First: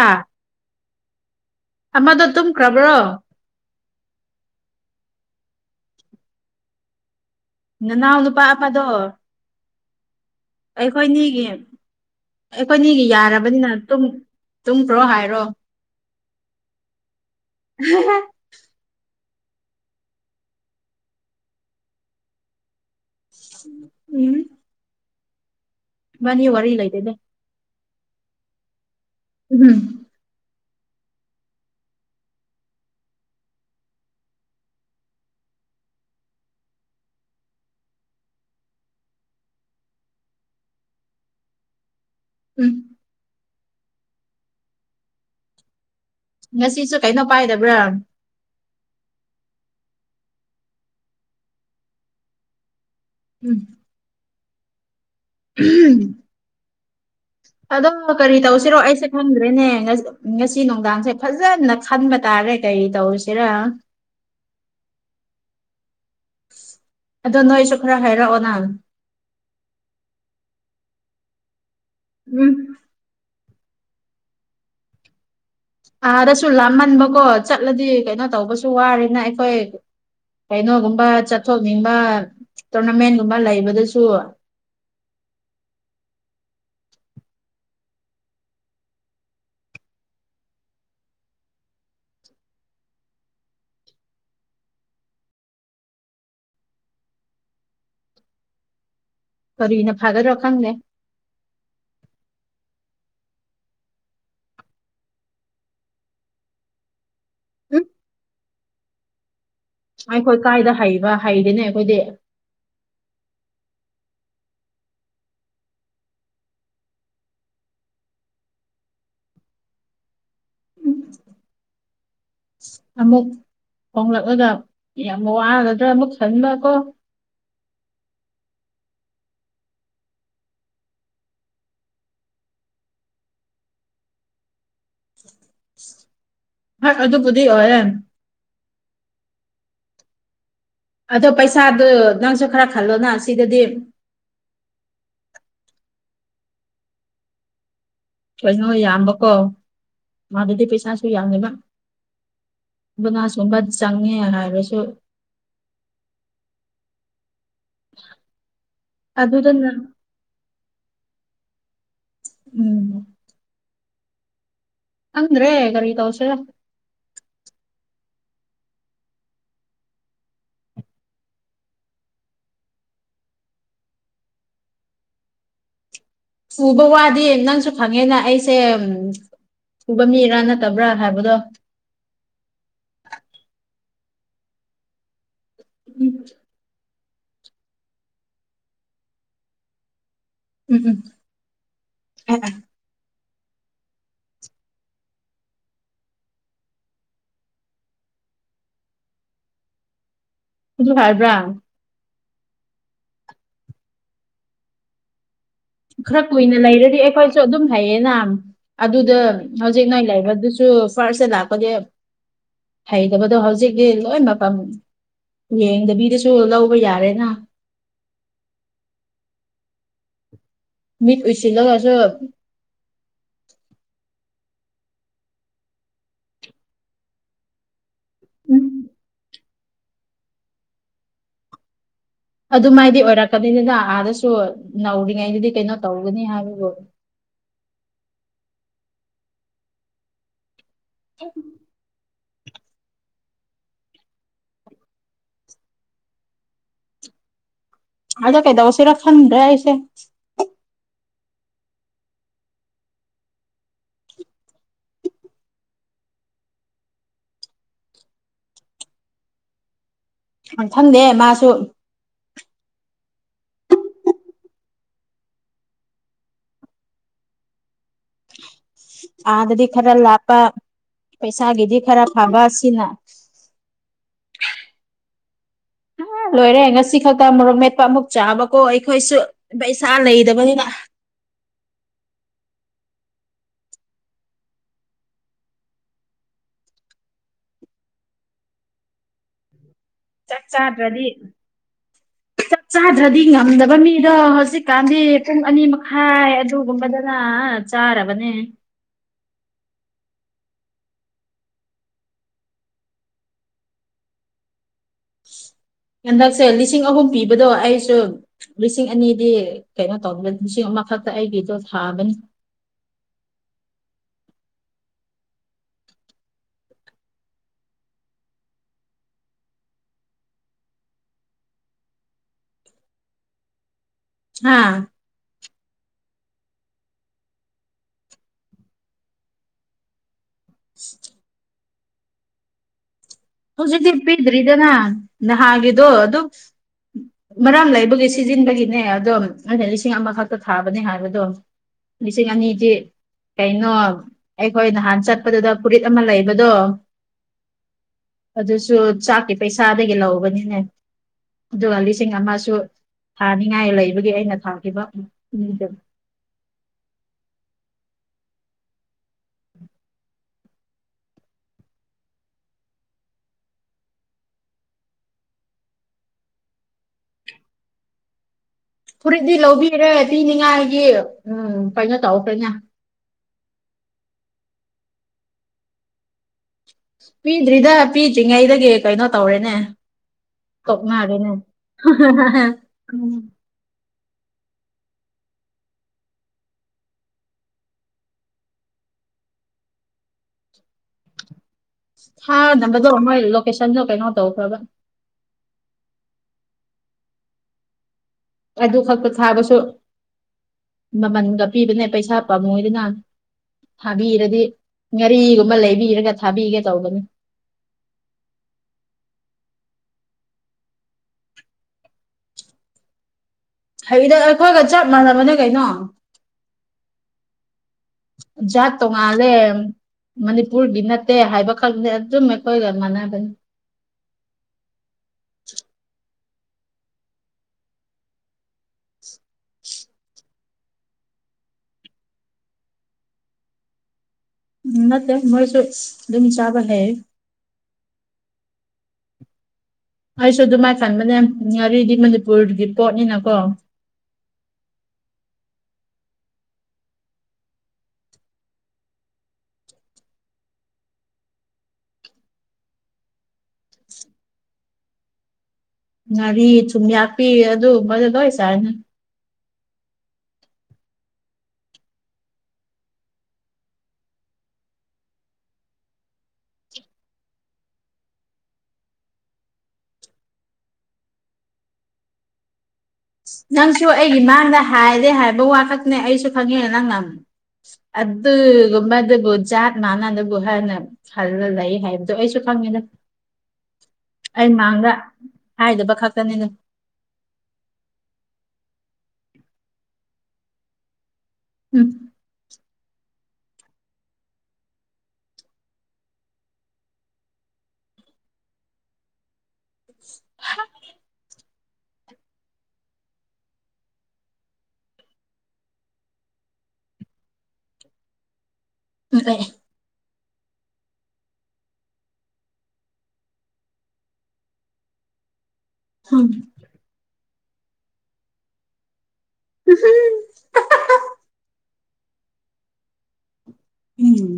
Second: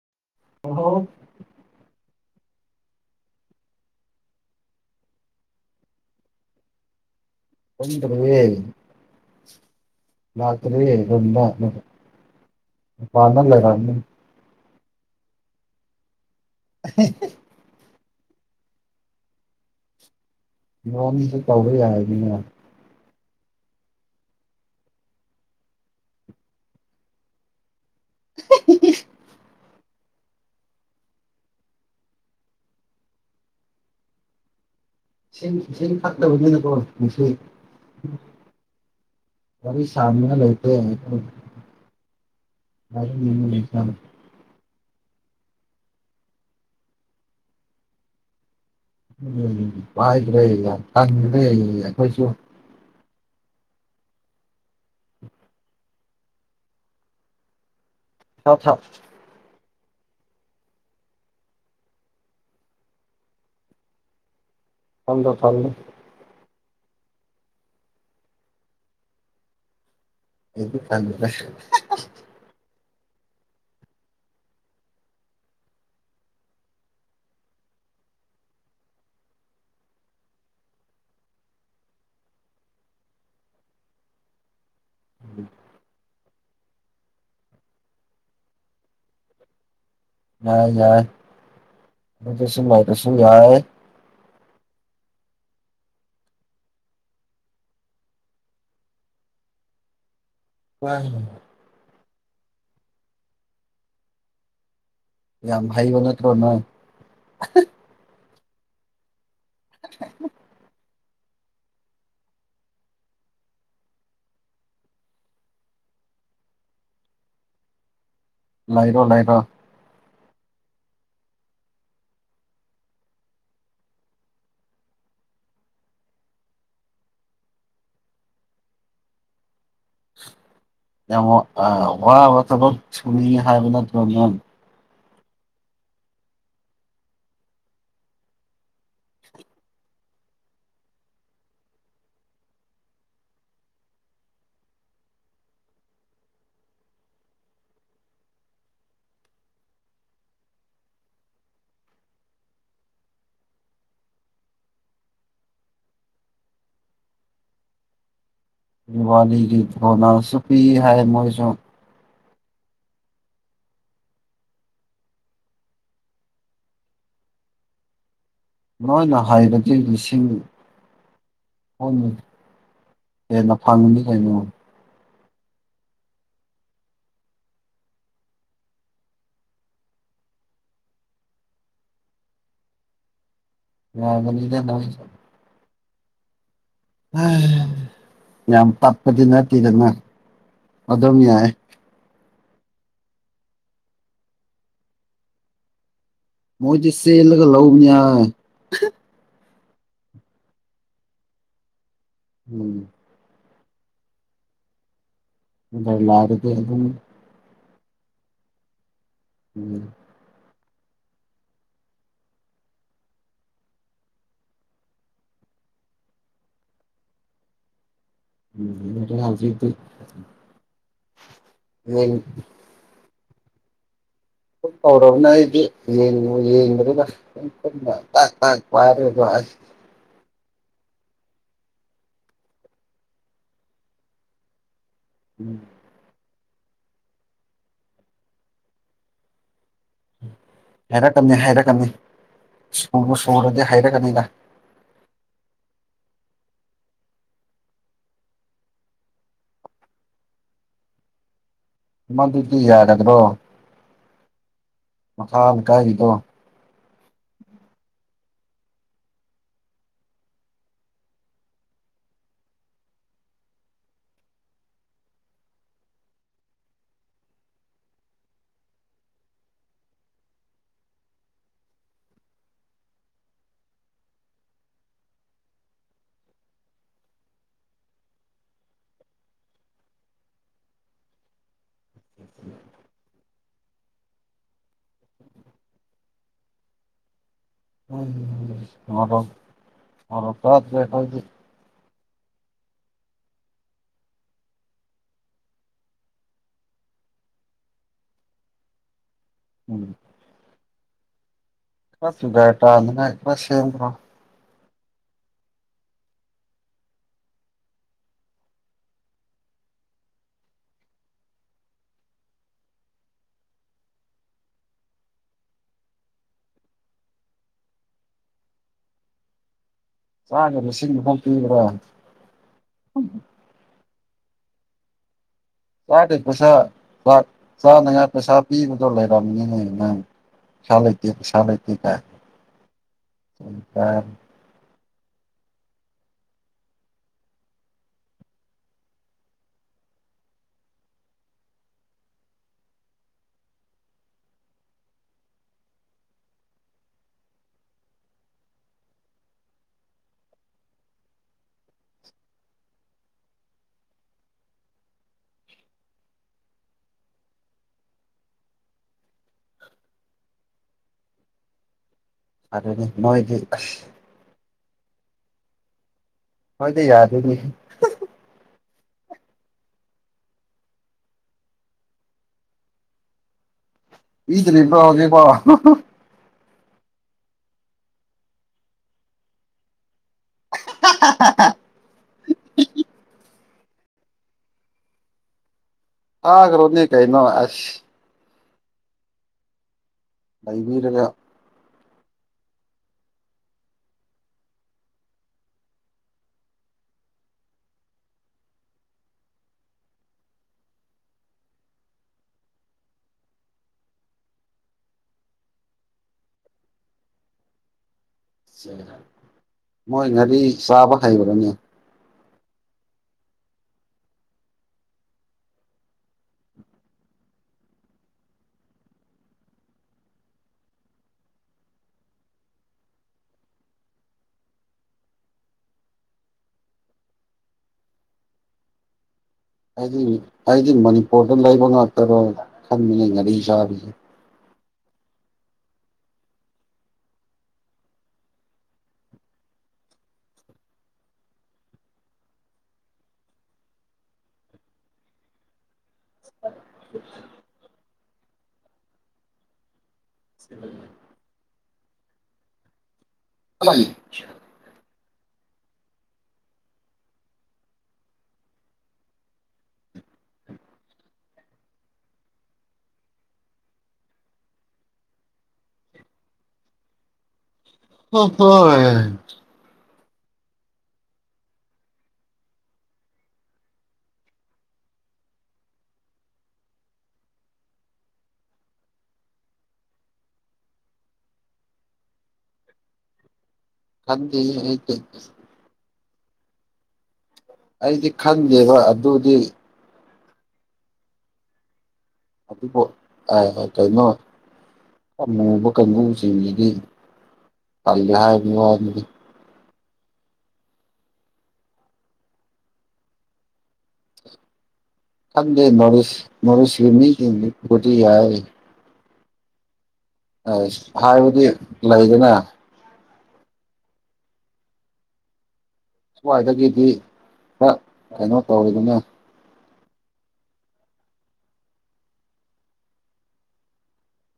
ꯑꯥ ꯍꯜ ꯍꯣ ꯑꯃꯗꯣ ꯇꯨꯝꯈ꯭ꯔꯕ꯭ꯔꯣ ꯅꯅꯥꯎ ꯅꯨꯄꯥ ꯑꯃꯗꯣ ꯀꯟ ꯑꯩꯈꯣꯏꯅꯤꯒꯤ ꯑꯩꯈꯣꯏꯅꯤꯒꯤ ꯃꯄꯥꯟꯗ ꯌꯥꯔꯕꯅꯤꯅ ꯂꯩꯔꯝꯅꯤ ꯇꯨꯝꯈ꯭ꯔꯣ ꯍꯥꯏꯔꯣ [unintelligible] [unintelligible] ꯌꯉꯣꯟꯁꯨ ꯇꯧꯕ ꯌꯥꯏꯅꯤꯅ ꯎꯝ ꯃꯥꯅꯤ ꯋꯥꯔꯤ ꯏꯂ ꯂꯩꯗꯦꯅꯦ ꯎꯝ ꯁꯤꯁꯤꯡ ꯁꯤꯁꯤꯡ ꯐꯠꯇꯕꯅꯤꯅꯀꯣ ꯉꯁꯤ ꯋꯥꯔꯤ ꯁꯥꯅꯤꯡꯉꯥ ꯂꯩꯇꯦ ꯎꯝ [unintelligible] ꯉꯁꯤꯁꯨ ꯀꯩꯅꯣ ꯄꯥꯏꯗꯕ꯭ꯔꯥ ꯎꯝ ꯄꯥꯏꯗꯔꯦ ꯌꯥꯝ ꯇꯟꯈ꯭ꯔꯦ ꯑꯈꯣꯏꯁꯨ ꯎꯝ [unintelligible] ꯑꯗꯣ ꯀꯔꯤ ꯊꯥ ꯊꯥ ꯇꯧꯁꯤꯔꯣ ꯑꯩꯁꯦ ꯈꯪꯗ꯭ꯔꯦꯅꯦ ꯉꯁꯤ ꯅꯨꯡꯗꯥꯡꯁꯦ ꯐꯖꯅ ꯈꯟꯕ ꯇꯥꯔꯦ ꯀꯔꯤ ꯇꯧꯁꯤꯔ ꯈꯜꯂꯣ ꯈꯜꯂꯨ ꯑꯗꯣ ꯅꯣꯏꯁꯨ ꯈꯔ ꯍꯥꯏꯔꯛꯑꯣꯅꯥ [unintelligible] ꯎꯝ ꯑꯥꯗꯁꯨ ꯂꯥꯞꯃꯟꯕꯀꯣ ꯆꯠꯂꯗꯤ ꯀꯩꯅꯣ ꯇꯧꯕꯁꯨ ꯋꯥꯔꯦꯅ ꯑꯩꯈꯣꯏ ꯀꯩꯅꯣꯒꯨꯝꯕ ꯆꯠꯊꯣꯛꯅꯤꯡꯕ ꯇꯣꯔꯅꯥꯃꯦꯟꯒꯨꯝꯕ ꯂꯩꯕꯗꯨꯁꯨ [inaudible] ꯌꯥꯏ ꯌꯥꯏ ꯑꯗꯨꯁꯨꯝ ꯂꯩꯔꯁꯨ ꯌꯥꯏ ꯀꯔꯤꯅ ꯐꯥꯒꯗꯔꯣ ꯈꯪꯗꯦ [unintelligible] ꯌꯥꯝ ꯍꯩꯕ ꯅꯠꯇ꯭ꯔꯣ ꯅꯣꯏ [unintelligible] ꯑꯩꯈꯣꯏ ꯀꯥꯏꯗ ꯍꯩꯕ ꯍꯩꯗꯤꯅꯦ ꯑꯩꯈꯣꯏꯗꯤ ꯂꯩꯔꯣ ꯂꯩꯔꯣ ꯑꯃꯨꯛ ꯍꯣꯡꯂꯛꯂꯒ ꯌꯥꯝ ꯋꯥꯒꯗ꯭ꯔꯥ ꯑꯃꯨꯛ ꯈꯟꯕ ꯀꯣ ꯌꯥꯝ ꯋꯥ ꯋꯥꯕ ꯊꯕꯛ ꯁꯨꯅꯤꯡꯉꯦ ꯍꯥꯏꯕ ꯅꯠꯇꯔꯣ ꯅꯪ ꯍꯣꯏ ꯑꯗꯨꯕꯨꯗꯤ ꯑꯣꯏꯌꯦ ꯑꯗꯣ ꯄꯩꯁꯥꯗꯨ ꯅꯪꯁꯨ ꯈꯔ ꯈꯜꯂꯣꯅ ꯁꯤꯗꯗꯤ ꯀꯩꯅꯣ ꯌꯥꯝꯕꯀꯣ ꯑꯥꯗꯗꯤ ꯄꯩꯁꯥꯁꯨ ꯌꯥꯝꯃꯦꯕ ꯕꯅꯥ ꯁꯨꯝꯕ ꯆꯪꯉꯦ ꯍꯥꯏꯔꯁꯨ [unintelligible] ꯋꯥꯅꯤꯒꯤ ꯑꯗꯨꯗꯅ ꯕꯣꯅꯁꯁꯨ ꯄꯤꯍꯥꯏ ꯃꯣꯏꯁꯨ ꯎꯝ ꯈꯪꯗ꯭ꯔꯦ ꯀꯔꯤ ꯇꯧꯁꯤꯔꯥ ꯃꯣꯏꯅ ꯍꯥꯏꯕꯗꯤ ꯂꯤꯁꯤꯡ ꯀꯨꯟ ꯍꯦꯟꯅ ꯐꯪꯉꯅꯤ ꯀꯩꯅꯣ ꯁꯨꯕ ꯋꯥꯗꯤ ꯅꯪꯁꯨ ꯐꯪꯉꯦꯅ ꯑꯩꯁꯦ ꯎꯕ ꯃꯤꯔꯥ ꯅꯠꯇꯕ꯭ꯔꯥ ꯍꯥꯏꯕꯗꯣ ꯋꯥꯒꯅꯤꯗꯥ ꯅꯪꯁꯨ [unintelligible] ꯌꯥꯝ ꯇꯞꯄꯥꯗꯤ ꯅꯠꯇꯦꯗꯥꯅ ꯎꯝ ꯎꯝ [unintelligible] ꯃꯣꯏꯗꯤ ꯆꯦꯜꯂꯒ ꯂꯧꯕꯅꯤ ꯑꯗꯨ ꯍꯥꯏꯕ꯭ꯔꯥ ꯎꯝ ꯈꯔ ꯅꯦꯗꯔꯂꯥꯟꯗꯗꯤ ꯀꯨꯏꯅ ꯑꯗꯨꯝ ꯂꯩꯔꯗꯤ ꯑꯩꯈꯣꯏꯁꯨ ꯑꯗꯨꯝ ꯍꯩꯌꯦꯅ ꯑꯗꯨꯗ ꯎꯝ ꯍꯧꯖꯤꯛ ꯅꯣꯏ ꯂꯩꯕꯗꯨ ꯁꯨ ꯐꯥꯔꯁꯇꯥ ꯂꯥꯛꯄꯒꯤ ꯍꯩꯇꯕꯗꯣ ꯍꯧꯖꯤꯛꯇꯤ ꯂꯣꯏ ꯃꯐꯝ ꯌꯦꯡꯗꯕꯤꯗꯁꯨ ꯂꯧꯕ ꯌꯥꯔꯦꯅ ꯎꯝ ꯑꯗꯨꯅ ꯍꯧꯖꯤꯛꯇꯤ ꯃꯤꯠ ꯎꯏꯁꯤꯜꯂꯒꯁꯨ ꯌꯦꯡ [unintelligible] ꯇꯧꯔꯕꯅꯦ ꯑꯩꯗꯤ ꯌꯦꯡꯕꯨ ꯌꯦꯡꯗꯔꯦꯗꯥ ꯇꯥꯛ ꯇꯥꯛ ꯎꯝ ꯄꯥꯏꯔꯒ [unintelligible] ꯑꯗꯨꯃꯥꯏꯗꯤ ꯑꯣꯏꯔꯛꯀꯅꯤꯗꯅ ꯑꯥꯗꯁꯨ ꯅꯧꯔꯤꯉꯩꯗꯗꯤ ꯎꯝ ꯀꯩꯅꯣ ꯇꯧꯒꯅꯤ ꯍꯥꯏꯕꯕꯨ ꯍꯥꯏꯔꯛꯀꯅꯤ ꯍꯥꯏꯔꯛꯀꯅꯤ ꯁꯨꯕꯨ ꯁꯨꯔꯗꯤ ꯍꯥꯏꯔꯛꯀꯅꯤꯗ ꯑꯗꯣ ꯀꯩꯗꯧꯁꯤꯔꯥ ꯈꯪꯗ꯭ꯔꯦ ꯑꯩꯁꯦ ꯃꯗꯨꯗꯤ ꯌꯥꯔꯗ꯭ꯔꯣ ꯃꯈꯥ ꯀꯥꯏꯔꯤꯗꯣ ꯑꯪꯊꯟꯗꯦ ꯃꯥꯁꯨ ꯑꯥꯗꯗꯤ ꯈꯔ ꯂꯥꯞꯄ ꯄꯩꯁꯥꯒꯤꯗꯤ ꯈꯔ ꯐꯕ ꯁꯤꯅ ꯑ ꯂꯣꯏꯔꯦ ꯉꯁꯤ ꯈꯛꯇ ꯃꯣꯔꯣꯛ ꯃꯦꯄ ꯑꯃꯨꯛ ꯆꯥꯕꯀꯣ ꯑꯩꯈꯣꯏꯁꯨ ꯕꯩꯁꯥ ꯂꯩꯗꯕꯅꯤꯅ [unintelligible] ꯃꯣꯔꯣꯛ ꯃꯣꯔꯣꯛ ꯆꯥꯛ ꯆꯥꯗ꯭ꯔꯦ ꯆꯥꯗ꯭ꯔꯗꯤ ꯑꯩꯈꯣꯏꯗꯤ ꯆꯞ ꯆꯥꯗ꯭ꯔꯗꯤ ꯉꯝꯗꯕ ꯃꯤꯗꯣ ꯍꯧꯖꯤꯛꯀꯥꯟꯗꯤ ꯄꯨꯡ ꯑꯅꯤ ꯃꯈꯥꯏ ꯑꯗꯨꯒꯨꯝꯕꯗꯅ ꯆꯥꯔꯕꯅꯦ ꯎꯝ [unintelligible] ꯍꯟꯗꯛꯁꯦ ꯂꯤꯁꯤꯡ ꯑꯍꯨꯝ ꯄꯤꯕꯗꯣ ꯑꯩꯁꯨ ꯂꯤꯁꯤꯡ ꯑꯅꯤꯗꯤ ꯀꯩꯅꯣ ꯇꯧꯕ ꯂꯤꯁꯤꯡ ꯑꯃꯈꯛꯇ ꯑꯩꯒꯤꯗꯣ ꯊꯥꯕꯅꯤ [unintelligible] ꯍꯥꯥ ꯀꯥꯏꯗꯩ ꯄꯩꯁꯥ ꯄꯥꯠ ꯆꯥꯅꯉꯥꯏ ꯄꯩꯁꯥ ꯄꯤꯕꯗꯣ ꯂꯩꯔꯝꯃꯤꯅꯦ ꯅꯪ ꯄꯩꯁꯥ ꯂꯩꯇꯦ ꯄꯩꯁꯥ ꯂꯩꯇꯦ ꯀꯥꯏꯅ ꯍꯧꯖꯤꯛꯇꯤ ꯄꯤꯗ꯭ꯔꯤꯗꯅ ꯅꯍꯥꯟꯒꯤꯗꯣ ꯑꯗꯨꯝ ꯃꯔꯝ ꯂꯩꯕꯒꯤ ꯁꯤꯖꯤꯟꯕꯒꯤꯅꯦ ꯑꯗꯨꯝ ꯑꯩꯅ ꯂꯤꯁꯤꯡ ꯑꯃꯈꯛꯇ ꯊꯥꯕꯅꯦ ꯍꯥꯏꯕꯗꯣ ꯂꯤꯁꯤꯡ ꯑꯅꯤꯗꯤ ꯀꯩꯅꯣ ꯑꯩꯈꯣꯏ ꯅꯍꯥꯟ ꯆꯠꯄꯗꯨꯗ ꯐꯨꯔꯤꯠ ꯑꯃ ꯂꯩꯕꯗꯣ ꯑꯗꯨꯁꯨ ꯆꯥꯛꯀꯤ ꯄꯩꯁꯥꯗꯒꯤ ꯂꯧꯕꯅꯤꯅꯦ ꯑꯗꯨꯒ ꯂꯤꯁꯤꯡ ꯑꯃꯁꯨ ꯊꯥꯅꯤꯉꯥꯏ ꯂꯩꯕꯒꯤ ꯑꯩꯅ ꯊꯥꯈꯤꯕ ꯃꯤꯗꯨ ꯑꯗꯨꯅꯤ ꯃꯣꯏꯗꯤ ꯑꯁ ꯍꯣꯏꯗꯤ ꯌꯥꯗꯦꯅꯦꯍꯦ ꯐꯨꯔꯤꯠꯗꯤ ꯂꯧꯕꯤꯔꯦ ꯄꯤꯅꯤꯡꯉꯥꯏꯒꯤ ꯎꯝ ꯀꯩꯅꯣ ꯇꯧꯈ꯭ꯔꯦꯅꯦ [unintelligible] ꯄꯤꯗ꯭ꯔꯤꯗ ꯄꯤꯗ꯭ꯔꯤꯉꯩꯗꯒꯤ ꯀꯩꯅꯣ ꯇꯧꯔꯦꯅꯦ ꯀꯣꯛꯅꯔꯦꯅꯦ [unintelligible] ꯊꯥꯒ꯭ꯔꯣꯅꯦ ꯀꯩꯅꯣ ꯑꯁ ꯂꯩꯕꯤꯔꯒ ꯊꯥꯅꯕꯗꯣ ꯃꯣꯏ ꯂꯣꯀꯦꯁꯟꯗꯣ ꯀꯩꯅꯣ ꯇꯧꯈ꯭ꯔꯕ ꯑꯗꯨ ꯈꯛꯇ ꯊꯥꯕꯁꯨ ꯃꯃꯟꯒ ꯄꯤꯕꯅꯦ ꯄꯩꯁꯥ ꯄꯥꯝꯃꯣꯏꯗꯅ ꯊꯥꯕꯤꯔꯗꯤ ꯉꯥꯔꯤꯒꯨꯝꯕ ꯂꯩꯕꯤꯔꯒ ꯊꯥꯕꯤꯒꯦ ꯇꯧꯕꯅꯤ ꯃꯣꯏ ꯉꯥꯔꯤ ꯆꯥꯕ ꯍꯩꯕ꯭ꯔꯅꯦ ꯍꯩꯗ ꯑꯩꯈꯣꯏꯒ ꯆꯞ ꯃꯥꯟꯅꯕꯅꯦ ꯀꯩꯅꯣ ꯖꯥꯠ ꯇꯣꯡꯉꯥꯜꯂꯦ ꯃꯅꯤꯄꯨꯔꯒꯤ ꯅꯠꯇꯦ ꯍꯥꯏꯕ ꯈꯛꯅꯦ ꯑꯗꯨꯝ ꯑꯩꯈꯣꯏꯒ ꯃꯥꯟꯅꯕꯅꯤ [inaudible] ꯑꯩꯗꯤ ꯑꯩꯗꯤ ꯃꯅꯤꯄꯨꯔꯗ ꯂꯩꯕ ꯉꯥꯛꯇꯔꯣꯏ ꯈꯟꯕꯅꯤ ꯉꯥꯔꯤ ꯆꯥꯔꯤꯁꯦ ꯎꯝ ꯅꯠꯇꯦ ꯃꯣꯏꯁꯨ ꯑꯗꯨꯝ ꯆꯥꯕ ꯍꯩ ꯑꯩꯁꯨ ꯑꯗꯨꯃꯥꯏꯟ ꯈꯟꯕꯅꯦ ꯉꯔꯤꯗꯤ ꯃꯅꯤꯄꯨꯔꯒꯤ ꯄꯣꯠꯅꯤꯅꯀꯣ [unintelligible] [unintelligible] [unintelligible] ꯉꯥꯔꯤ ꯊꯨꯝꯌꯥꯛꯄꯤ ꯑꯗꯨꯒꯨꯝꯕꯗꯣ ꯂꯣꯏ ꯆꯥꯏꯅ [unintelligible] ꯅꯪꯁꯨ ꯑꯩꯒꯤ ꯃꯥꯡꯗ ꯍꯥꯏꯔꯦ ꯍꯥꯏꯕ ꯋꯥꯈꯛꯇꯅꯦ ꯑꯩꯁꯨ ꯈꯪꯉꯦ ꯅꯪ ꯅꯪ ꯑꯗꯨꯒꯨꯝꯕꯗꯨꯕꯨ ꯖꯥꯠ ꯃꯥꯅꯗꯕꯨ ꯍꯥꯏꯅ ꯈꯜꯂ ꯂꯩ ꯍꯥꯏꯕꯗꯣ ꯑꯩꯁꯨ ꯈꯪꯉꯤꯗ ꯑꯩ ꯈꯟꯗꯦꯍꯦ ꯃꯥꯡꯗ ꯑꯩꯗꯤ ꯍꯥꯏꯗꯕ ꯈꯛꯇꯅꯤꯅꯦ ꯑꯩꯗꯤ ꯈꯟꯗꯦꯕ ꯑꯗꯨꯗꯤ ꯎꯝ ꯑꯣ ꯑ ꯀꯩꯅꯣ ꯑꯃꯨꯕ ꯀꯥꯡꯕꯨꯁꯤꯡꯁꯤꯗꯤ ꯐꯜꯂꯦ ꯍꯥꯏꯕꯒꯤ ꯋꯥꯗꯨꯗꯤ [inaudible] ꯊꯟꯗꯦ ꯅꯣꯠꯔꯤꯁ [unintelligible] [unintelligible] ꯑꯁ ꯍꯥꯏꯕꯗꯤ ꯂꯩꯗꯅ ꯎꯝ ꯁ꯭ꯋꯥꯏꯗꯒꯤꯗꯤ ꯈꯔ ꯀꯩꯅꯣ ꯇꯧꯔꯤꯗꯅ [inaudible] ꯎꯝ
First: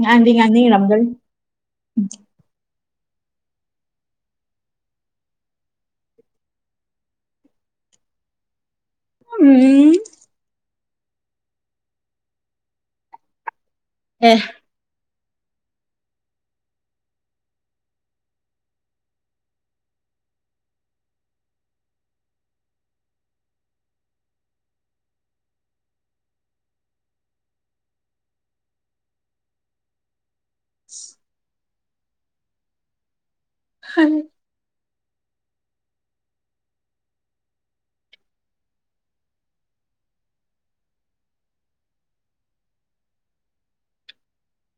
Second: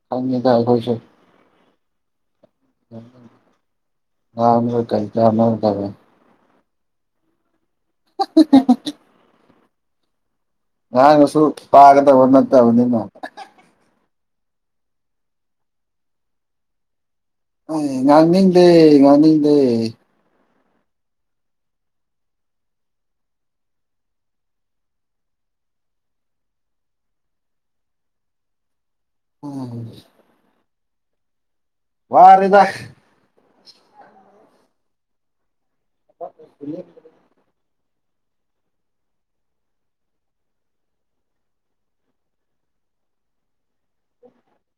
ꯉꯡꯗꯤ ꯈꯪꯉꯤꯗ ꯑꯩꯈꯣꯏꯁꯨ ꯉꯡꯅꯤꯡꯔꯥꯝꯒꯅꯤ [unintelligible] [inaudible] ꯎꯝ ꯃꯍꯥꯛꯅꯁꯨ ꯄꯥꯒꯗꯕ ꯅꯠꯇꯕꯅꯤꯅ ꯑꯦ ꯉꯡꯅꯤꯡꯗꯦ ꯉꯡꯅꯤꯡꯗꯦ ꯎꯝ [inaudible] ꯋꯥꯔꯦꯗ ꯍꯥꯏ [inaudible]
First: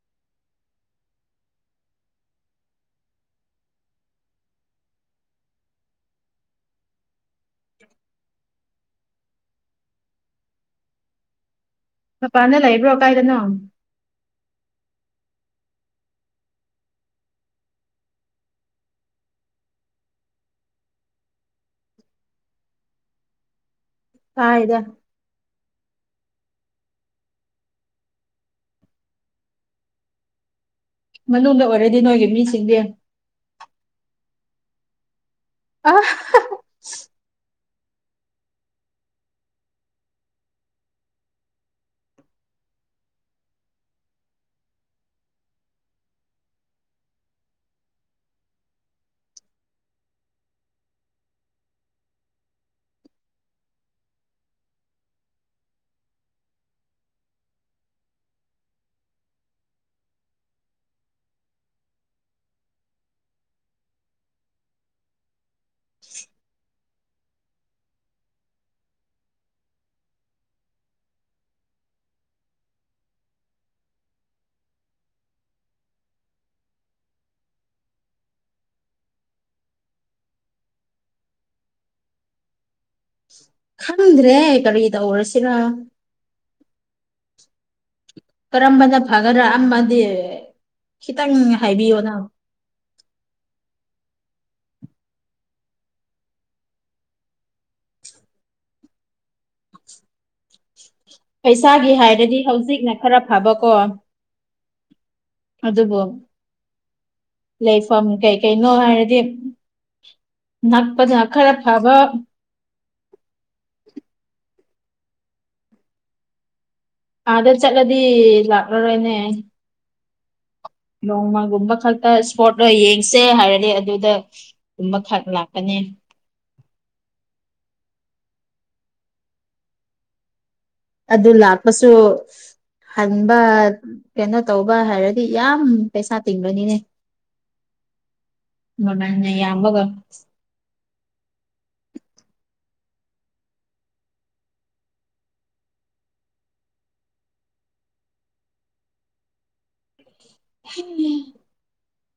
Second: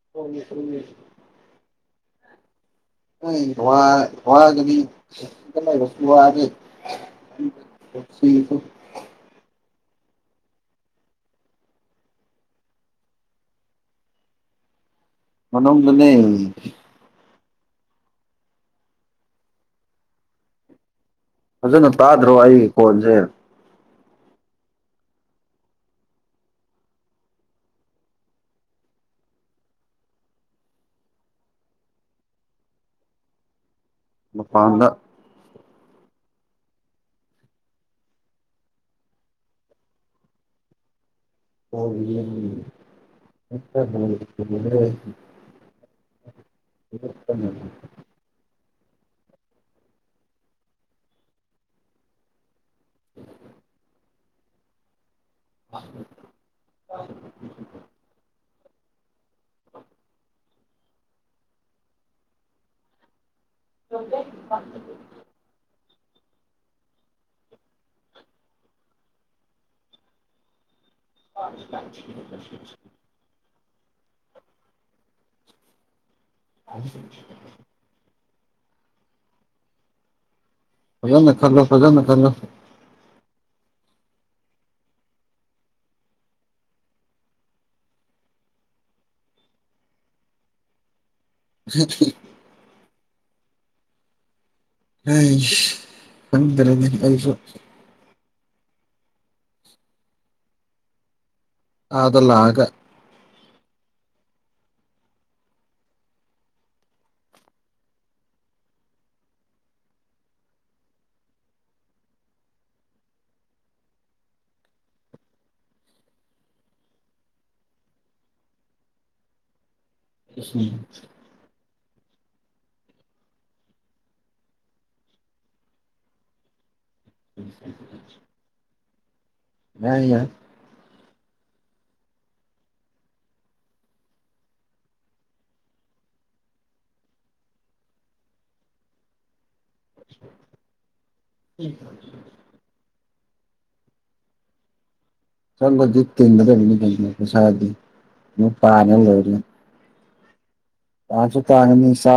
[unintelligible] [unintelligible] [unintelligible] ꯃꯄꯥꯟꯗ ꯂꯩꯕ꯭ꯔꯣ ꯀꯥꯏꯗꯅꯣ ꯃꯅꯨꯡꯗꯅꯦ ꯐꯖꯅ ꯇꯥꯗ꯭ꯔꯣ ꯑꯩꯒꯤ ꯀꯣꯟꯁꯦ ꯇꯥꯏꯗ ꯃꯅꯨꯡꯗ ꯑꯣꯏꯔꯗꯤ ꯅꯣꯏꯒꯤ ꯃꯤꯁꯤꯡꯗꯤ ꯃꯄꯥꯟꯗ ꯑ [unintelligible] [unintelligible] [inaudible] [inaudible] [inaudible] [inaudible] [unintelligible] [inaudible] ꯐꯖꯅ ꯈꯜꯂꯣ ꯐꯖꯅ ꯈꯜꯂꯣ ꯈꯪꯗ꯭ꯔꯦ ꯀꯔꯤ ꯇꯧꯔꯁꯤꯔ ꯀꯔꯝꯕꯅ ꯐꯒꯗꯔꯥ ꯑꯃꯗꯤ ꯈꯤꯇꯪ ꯍꯥꯏꯕꯤꯌꯣꯅ ꯈꯪꯗꯔꯦꯗꯥ ꯑꯩꯁꯨ ꯄꯩꯁꯥꯒꯤ ꯑꯥꯗ ꯍꯥꯏꯔꯗꯤ ꯂꯥꯛꯑꯒ ꯍꯧꯖꯤꯛꯅ ꯈꯔ ꯐꯕꯀꯣ ꯑꯗꯨꯕꯨ ꯂꯩꯐꯝ ꯀꯩ ꯀꯩꯅꯣ ꯍꯥꯏꯔꯗꯤ ꯅꯛꯄꯗꯅ ꯈꯔ ꯐꯕ [inaudible] ꯑꯥꯗ ꯆꯠꯂꯗꯤ ꯂꯥꯛꯂꯔꯣꯏꯅꯦ ꯑꯝ ꯅꯣꯡꯃꯒꯨꯝꯕ ꯈꯛꯇ ꯏꯁꯄꯣꯔꯠ ꯑꯣꯏꯅ ꯌꯦꯡꯁꯦ ꯍꯥꯏꯔꯗꯤ ꯑꯗꯨꯗ ꯨꯝꯕꯈꯛ ꯂꯥꯛꯀꯅꯤ [inaudible] [unintelligible] ꯑꯗꯨ ꯂꯥꯛꯄꯁꯨ ꯍꯟꯕ ꯀꯩꯅꯣ ꯇꯧꯕ ꯍꯥꯏꯔꯗꯤ ꯌꯥꯝ ꯄꯩꯁꯥ ꯇꯤꯡꯕꯅꯤꯅꯦ ꯂꯗꯥ ꯌꯥꯃꯒ ꯎꯝ ꯆꯪꯣꯗꯤ ꯇꯤꯟꯗꯔꯅꯤ ꯀꯁꯥꯗꯤ ꯄꯥꯅꯦ ꯂꯩꯏꯔ ꯇꯥꯁꯨ ꯇꯅꯤ ꯁꯥ